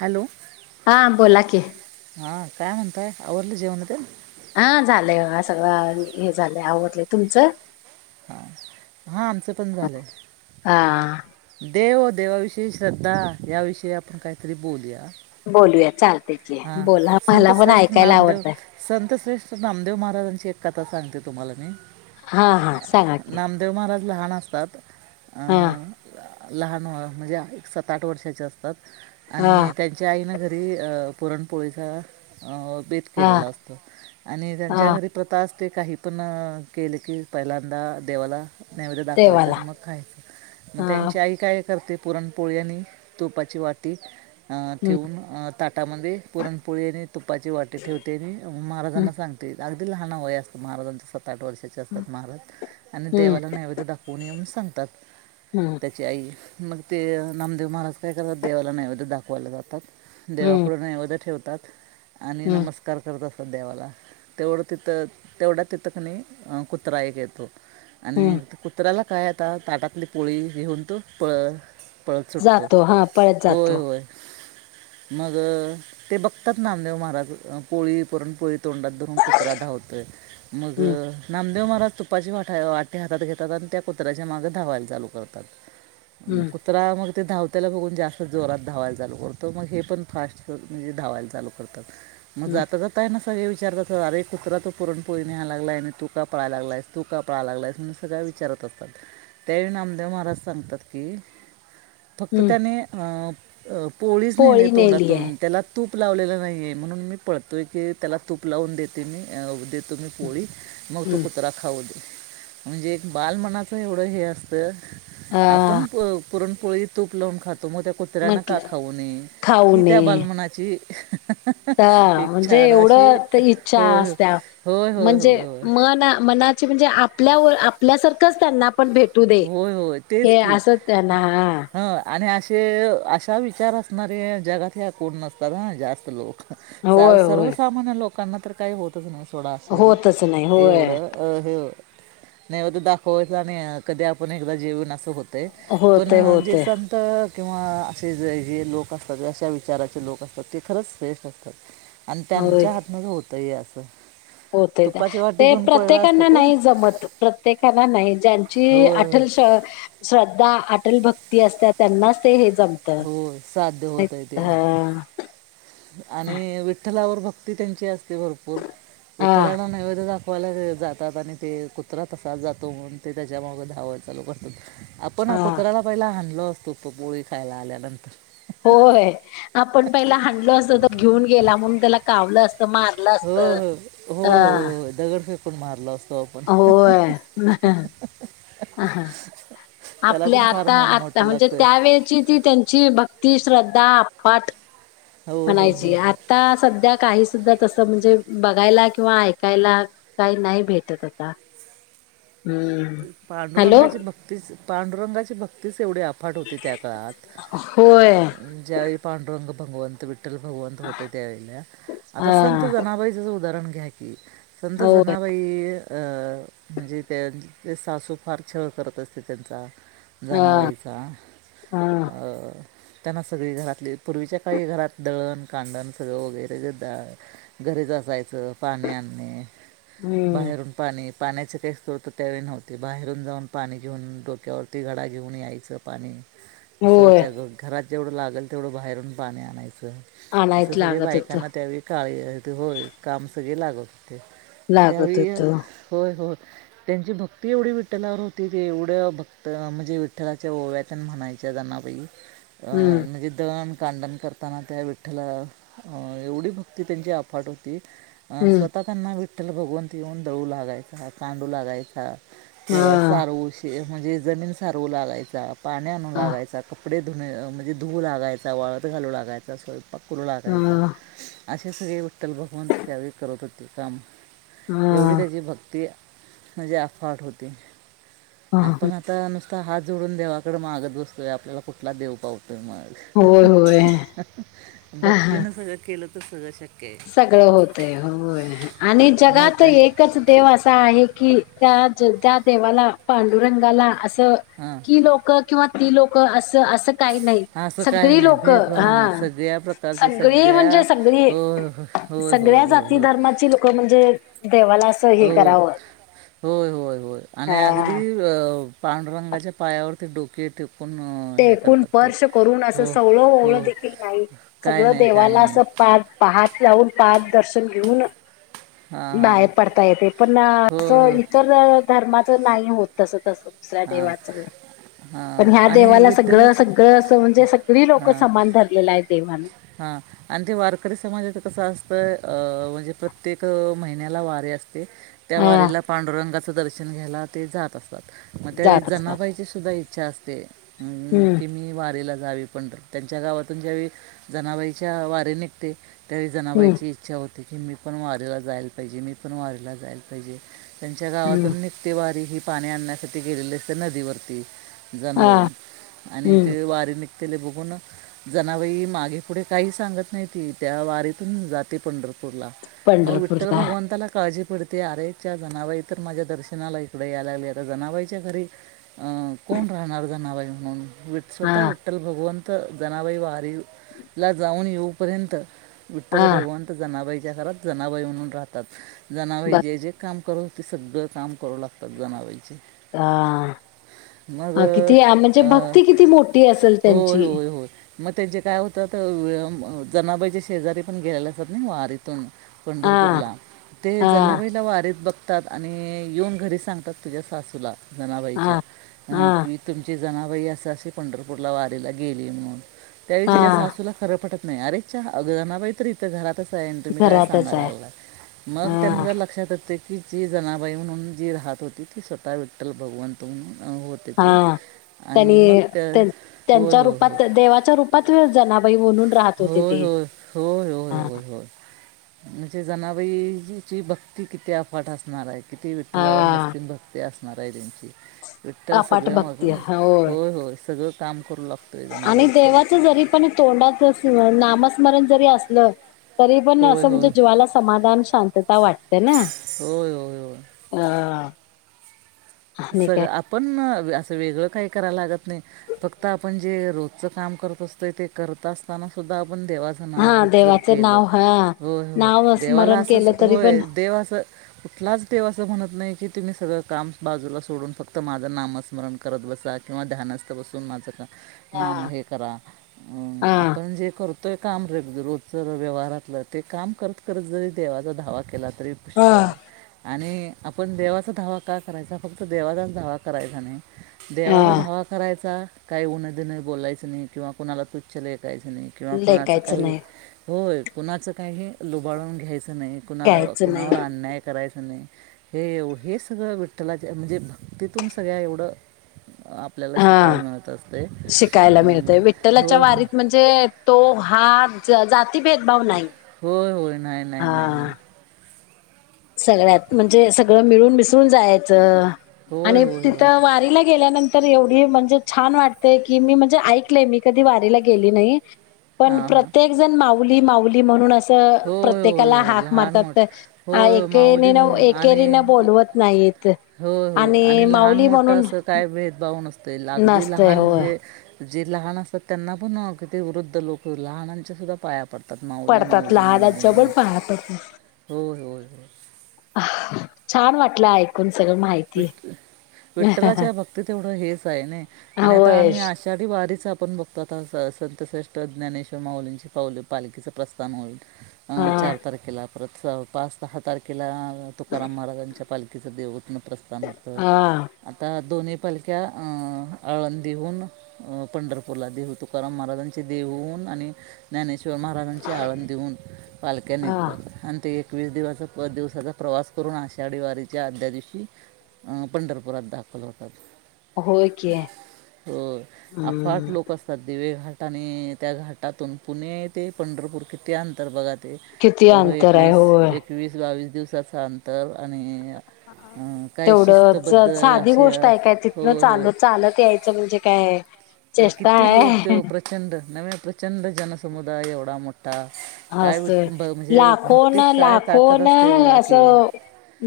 Hello हा बोला क हां काय म्हणंतय अरल जेवन ते हा झालंय ह सगळं हे झालंय आवडलंय तुमचं हा हा आमचं पण झालंय हा देव देवाविषयी श्रद्धा याविषयी आपण काहीतरी बोलूया बोलूया चाल हा संतश्रेष्ठ नामदेव आवडतंय संतश्रेष्ठ नामदेव महाराजांची एक कथा सांगते तुम्हाला मी हा हा सांगा की खूप लहान असतात हा लहान म्हणजे एक सात आठ वर्षाचे असतात आणि हा त्यांच्या आईन घरी पुरण पोळीचा बेत हा केलेलं असतो आणि त्यांच्या हा घरी प्रथा ते काही पण केले की पहिल्यांदा देवाला नैवेद्य दाखवायचं देवाला आणि मग खायचं मग हा त्यांची आई काय करते पुरणपोळ्यांंनी तुपाची वाटी हम्म ठेवून तटामध्ये पुरणपोळी आणि तुपाची वाटे ठेवते आणि हम्म महाराजांना सांगते अगदी लहान वय असतं महाराजांच्या सात आठ वर्षाचे असतात महाराज आणि हम्म देवाला नैवेद्य दाखवून येऊन सांगतात हम्म त्याची आई मग ते नामदेव महाराज काय करतात देवाला नैवेद्य दाखवायला जातात देवा हम्म ठेवतात आणि हम्म नमस्कार करतात देवाला तेवढं तिथं तेवढ्या तिथं कणी कुत्रा एक येतो आणि हम्म कुत्र्याला काय आता ताटातली पोळी घेऊन तू प पळत सुटतो जातो हा पळत होय जातो होय मग ते बघतात नामदेव महाराज पोळी पुरण पोळी तोंडात धरून कुत्रा धावतोय मग हम्म देव महाराज तुपाची वा वाटी हातात घेतात आणि त्या कुत्र्याच्या मागे धवायला चालू करतात हम्म कुत्रा मग ते धावतला बघून जास्त जोरात धावायला चालू करतो मग हे पण फास्ट म्हणजे धावायला चालू करतात मग हम्म जाता जात न सगळे विचारतात अे कुत्र तू पुरणपोळी न्याय लालाय आणि तू का पळाला लागलास तू का पळाय लागलास म्हण सगळ विचारत असतात त्याही नामदेव महाराज सांगतात की फक्त हम्म त्याने अ पोळीच नाहीे पोळी नेली आहे तोंडातून त्याला तूप लावलेलं नाही आहे म्हणून मी पळतो आहे की त्याला तूप लावून देते मी देत तु म्ही पोळी मग तो हम्म कुत्रा खाऊ दे म्हणजे एक बालमनाचं एवढं हे असतं हा आपण पुरणपोळी तूप लावून खातो मग त्या कुत्र्यांना का म्हटलं खाऊ नये ही त्या बालमनाची ह एक म्हणजे छान अशी एवढं इच्छा होय असत्या होय होय म्हणजे होय होय होय मन मनाचे म्हणजे आपल्यावर आपल्यासारखंच त्यांना पण भेटू दे. होय होय तेच हे की असंच त्यांना ह आणि ते अशा विचार असणारे जगात या कोण नसतात ह जास्त लोक हा होय होय सर्वसामान्य लोकांना तर काही होतच नत सोडा असं होतच नाही होय. एवढं अ हे नाही हो तर दाखवायच आणि कधी आपण एकदा जेवण अस होतय पण होतय जे होतय संत किंवा असे जे जे लोक असतात अशा विचाराचे लोक असतात ते खरंच श्रेष्ठ असतात आणि होय त्यांच्या हातन होतंय असं होतय तुपाची वाटी ते घेऊन पळला असतो प्रत्येकना कोण नाही जमत प्रत्येकाना नाही ज जे होय अटल श्रद्धा अटल भक्ती असत त्यांनाच ते जमत होय साध्य होतंय ते आणि विठ्ठलावर भक्ती त्यांची असते भरपूर हा विठ्ठलाना नैवेद ला जातात आणि ते कुत्रा तसाात जातो म्हणून ते त्याच्यामागं धावळ चालू करतात आपण हा कुत्र्याला पहिला हाणलो असतो पोळी खायला आल्यानंतर होय आपण पहिला हडलो असतो तर घेऊन गेला म्हणून त्याला कावलं असत मारलं हो असत अ पण मारला असतो आपण होय अ हा त्याला आपल्या पण फार आता मन आता मोठं म्हणजे लागतं त्यावेळची ती त्यांची ती श्रद्धा आपाट होय होय होय म्हणायची होय आता सध्या काही सुद्धां तस म्हणजे बघायला किंवा ऐकायला काही नाही भेटत आता काय हम्म हॅलो पांडुरंगाची भक्तीच पांडुरंगाची भक्तीच तेवढी अफाट होती त्या काळात होय ज्यावेळी पांडुरंग भगवंत विठ्ठल जेव्हा भगवंत होते त्यावेळेला आता हा संत जनाबाईचच उदाहरण घ्या कि संत होय जनाबाई अ अ म्हणजे त्यां ते सासू फार छळ करत असते त्यांचा आ हा जनाबईचा हा अ त्यांना सगळी घरातली पूर्वीच्या काही घरात दळण कांडण सगळं वगैरे दळण गरेज असते जायच पाणी आणणे हम्म बाहेरून पाणी पाण्याच पैसे त्यावेळी नव्हते बाहेरून जाऊन पाणी घेऊन डोक्यावरती घडा घेऊन यायचं पाणी अस होय विचारतात घरात जेवढं लागेल तेवढं बाहेरून पाणी आणायचं असं आणायच सगळे लागत होत बायकांना त्यावेळी काळी होय काम सगळे लागत होत लागत त्यावेळी होत होय हो हो त्यांची भक्ती एवढी विठ्ठलावर होती ते एवढ्या भक्त म्हणजे विठ्ठलाच्या ओव्यातून म्हणायच्या जनाबाई अ हम्म म्हणजे देवान कांडन करताना त्या विठ्ठलावर एवढी भक्ती त्यांची अफाट होती अं हम्म स्वतः त्यांना विठ्ठल भगवंत येऊन दळू लागायचा कांडू लागायचा हा सारवू श म्हणजे जमीन सारवू लागायचा पाणी आणू हा लागायचा कप कपडे धु म्हणजे धुवू लागायचा वाळत घालू लागायचा स्वयंपाक करू लागायचा हा असे सगळे विठ्ठल भगवंत त्यावेळी करत हो ते काम एवढी त्याची भक्ती म्हणजे अफाट होते आपण हा आता नुस तो हात जोडून देवाकडे मागत बसतोय आपल्याला कुठला देव पावतो हम् होय हम् होय मग हा हा भक्तीन सगळं केलं तर सगळं शक्य आहे सगळं होतय होय आणि मग जगात काय एकच देव असा आहे की त्या जेवत्या देवाला पांडुरंगाला असं हां कि लोक किंवा ती लोक असं असं काही नाही असं काय सगळी नाही लोकं भेदभाव हा नाही अ सगळ्या प्रकारची सगळी सगळ्या म्हणजे सगळी होय होय होय सगळ्यां होय जाती धर्माची लोक म्हणजे देवाला असं हे हो करावं होय होय होय आणि अगदी हा अ होय पांडुरंगाच्या पायावरती डोके ठेवले पण हे टेकून करतात ते स्पर्श करून असं हो सवळं हो ओवळं काय नाही काय नाही पा पहाट लावून पाठ दर्शन घेऊन हां हां बाहेर पडता येत पण होय असं होय इतर धर्मात पण नाही होत तस त दुसऱ्या हां देवाच हां पण हा आणि देवाला सगळं विठ्ठलाच सगळं असं म्हणजे सगळी लोक समान धरलेली आहेत देवान हा आणि ते वारकरी समाजाच कस असतंय हो ओ अ अम्हणजे प्रत्येक महिन्याला वारीे असते त्या हा वारीला पांडुरंगा दर्शन घ्यायला ते जात असतात मग त्यावेळी जात असतात जनाबाईची सुद्धां इच्छा असते ह हम्म कि मी वारीला जावे पर्यत त्यांच्या गावातून ज्यावे जनाबाईच्या वारी निघते त्यावेळी हम्म जनाबाईची इच्छा होते की मी पण वारीला जायला पाहिजे मी पण वारीला जायला पाहिजे त्यांच्या हम्म गावातून निघते वारी ही पाणी आणण्यासाठी गेलेले असते नदीवरती हा जनाबाई आणि हम्म ते वारी त्याना बघून जनाबाई मागे हम् पुढे काही सांगत नाही त त्या वारीतून जाते पंढरपूर थोरला मग विठ्ठल पंढरपूरला भगवंताला काळजी पडती त्या अरेच्या जनाबाई तर माझ्या दर्शनाला इकडें यायला लागली आता जनाबाईच्या घरी कोण राहणार जााणार जनाबाई म्हणून वि हा स्वतः विठ्ठल भगवंत जनाबाई वारी ला जाऊन येऊपर्यंत हा विठ्ठल भगवंत जनाबाईच्या घरात जनाबाई म्हणून राहतात जनाबाई बघ जे जे काम करत ते सगळं काम करू लागतात जनावरा चे हा ह किती म्हणजे अं, भक्ती किती मोठी असेल होय त्यांची? होय होय मग त्यांचे काय होतं जनाबाईचे शेजारी पण गेलेले असतात ना वारी इथून हा पंढरपूरला ते हा जनाबाईला वारीत बघ आणि येऊन घरी सांगतात तुझ्या सासूला हा जनाबाईच्या हा कि तुमच्या अस अ पंढरपूरला वारीला गेली म्हणून तरी हा तिच्या सासूला पटत नाही अरे अरेच्या इथं घरात आहे तुम्ही काय घरातच सांगायला आहे लागलात, मग त्यांना हा जर लक्षात येत की जी जनाबाई म्हणून जी राहत होती ती स्वतः विठ्ठल भगवंत म्हणून अं, होते ती हा आणि मग त्यांनी त्या होय त्यांच्या होय रूपात देवाच्या रूपात जनाबाई म्हणून राहत होते होय ते. होय होय हा होयय होय म्हणजे जनाबाई ची भक्ती किती अफाट असणार आहे किती विठ्ठलावर हा, निस्सीम भक्ती असणार आहे त्यांची विठ्ठल अपाट सगळं माग भक्ती होय, होय सगळं काम करू लागत आणि देवाच जरी पण तोंडाच नामस्मरण जरी असलं तरी पण होय असं म्हणजे होय जीवाला समाधान शांतता वाटते ना? हो. अ आणि सगळ काय आपण असं वेगळं काही करायला लागत नाही फक्त आपण जे रोजचं काम करत असतंय ते करत असताना सुद्धा आपण देवाचं नाव हा घेत जर देवाचं केलं, नाव हा होय होय नाव देवाला स्मरण असंच केलं तरी पण होय देव असं कुठलाच देव असं म्हणत नाही की तुम्ही सगळं काम बाजूला सोडून फक्त माझं नामस्मरण करत बसा किंवा ध्यानास्थ बसून माझं काम हा ना मग हे करा हा आपण जे करत तो काम र रोजच व्यवहारातलं ते काम करत करत जरी देवाचा धावा केला त हा पुष्कळ आणि आपण देवाचा धावा का करायचा फक्त देवाचाच धावा करायचा नाही देवाचा हा, धावा काय करायचा? काही उनद नाही बोलायचं नाही किंवा कोुणाला तुच्छ लेखायचं नाही किंवा कुणाच लेकायचं काही नाही होय कुणाच काही लुबाडून घ्यायचं नही. नाही कुणाला घ्यायचं नाही कुणावर अन्याय करायचं नाही, हेव हे सगळं विट्टल लाच्या म्हणजे भक्तीतून सगळ्या एवढं आपल्याला हा शिकायला मिळत असतं. शिकायला मिळतय विठ्ठलाच्या होय वारीत म्हणजे तो हा जाति भेद नाही होय होय नाही हा नाही नाही नाही सगळ्यात म्हणजे सगळं मिळून मिसरून जायचं होय आणि होय होय तिथं वारीला गेल्यानंतर तर एवढी म्हणजे छान वाटते की, मी म्हणजे ऐकलेय मी कधी वारीला गेली नाही पण हां हां प्रत्येक जण माऊली माऊली म्हणून असं होय होय प्रत्येकाला होय हाक लहान मोठ मारतात. हा होय होय एकेरी माऊली न म्हणून आणि एकेरी न बोलवत नाहीत. होय हो आणि लहान माऊली मोठं म्हणून असं काय भेदभाव नसत अगदी नसतय लहान होय जे जे लहान असतात त्यांना पण कि वृद्ध लोक लहानांच्या सुद्धा पाया पडतात माऊली पडतात माऊली माऊली लहानाच्या पण म्हणून पाया पडतात होय होय हो. छान वाटलं ऐकून सगळं माहिती विठ विठ्ठलाच्या भक्तीत तेवढं हेच आहे नाइ आणि आता होय आम्ही आषाढी वारीत आपण बघतो आता संतश्रेष्ठ ज्ञानेश्वर माउलींचे पाउल पालखीचं प्रस्थान होईल. अ हा चार तारखेला परत, पाच सहा तारखेला तुकाराम महाराजांच्या पालखिचे देवतन प्रस्थान होत, हा आता दोन्ही पालक्या आळंदिहून पंढरपूरला देऊ तुकाराम महाराजांचे देहूंवून- आणि ज्ञानेश्वर महाराजांची आळंदीहून पालक्या हा निघतात आणि ते एक एकवीस दिवचा पद दिवसाचा प्रवास करून आषाढी वारीच्या आदल्यादिवशी पंढरपुरात दाखल होतात होय की हो अफाट हम्म लोक असतात, दिवेघाट आणि त्या घाटातून पुणे ते पंढरपूर कि त्या अंतर्भगात ते किती एवढं अंतर आहे एकवीस होय एकवीस बावीस दिवसाचं अंतर आणि अं, काय तेवढ शिस्तबद्ध साधी अशी गोष्ट आहे काय तिथन होय होय चाल चालत यायचं म्हणजे काय ह आणि किती लोक ते प्रचंड नवे प्रचंड जनसमुदाय एवढा मोठा काय असं म्हणजे लाखोन भक्तीत काय ताकद लाखोन असते बघा की असं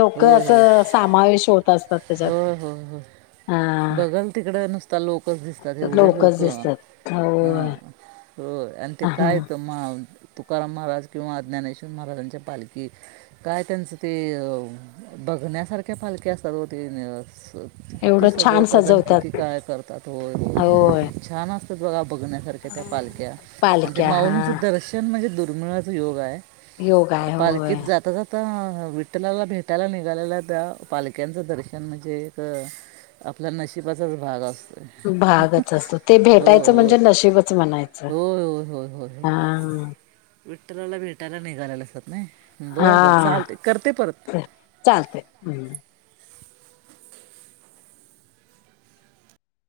लोक होय होय असं समावेश होत असतात त्याच्यात होय होय होय बघल तिकड नुसत लोकच दिसतात एवढी लोक लोकच हा दिसतात होय हो आणि ते काय त म तुकाराम महाराज किंवा ज्ञानेश्वर महाराजांच्या पालखी काय त्यांचं ते बगण्यासारख्या पालखी असतात र तीनस किती एवढं छान सजवतात आणि किती काय करतात होय होय छान असतात बघा बघण्यासारख्या त्या पालख्या आणि ते पालक्या माऊलींचं हा दर्शन म्हणजे दुर्मिळाच योग आहे योग आहे होय पालखीत जाता जाता विठ्ठलाला भेटायला निघालेल्या त्या पालक्यांचं दर्शन म्हणजे एक आपल्या नशिबाचाच भाग असतो भागच असतो ते होय भेटायचं होय म्हणजे नशबच म्हणायचं हा हम विठ्ठला भेटायला निघालालाचवत नाही बरं बर हा चालते करते परत चालतंय हम्म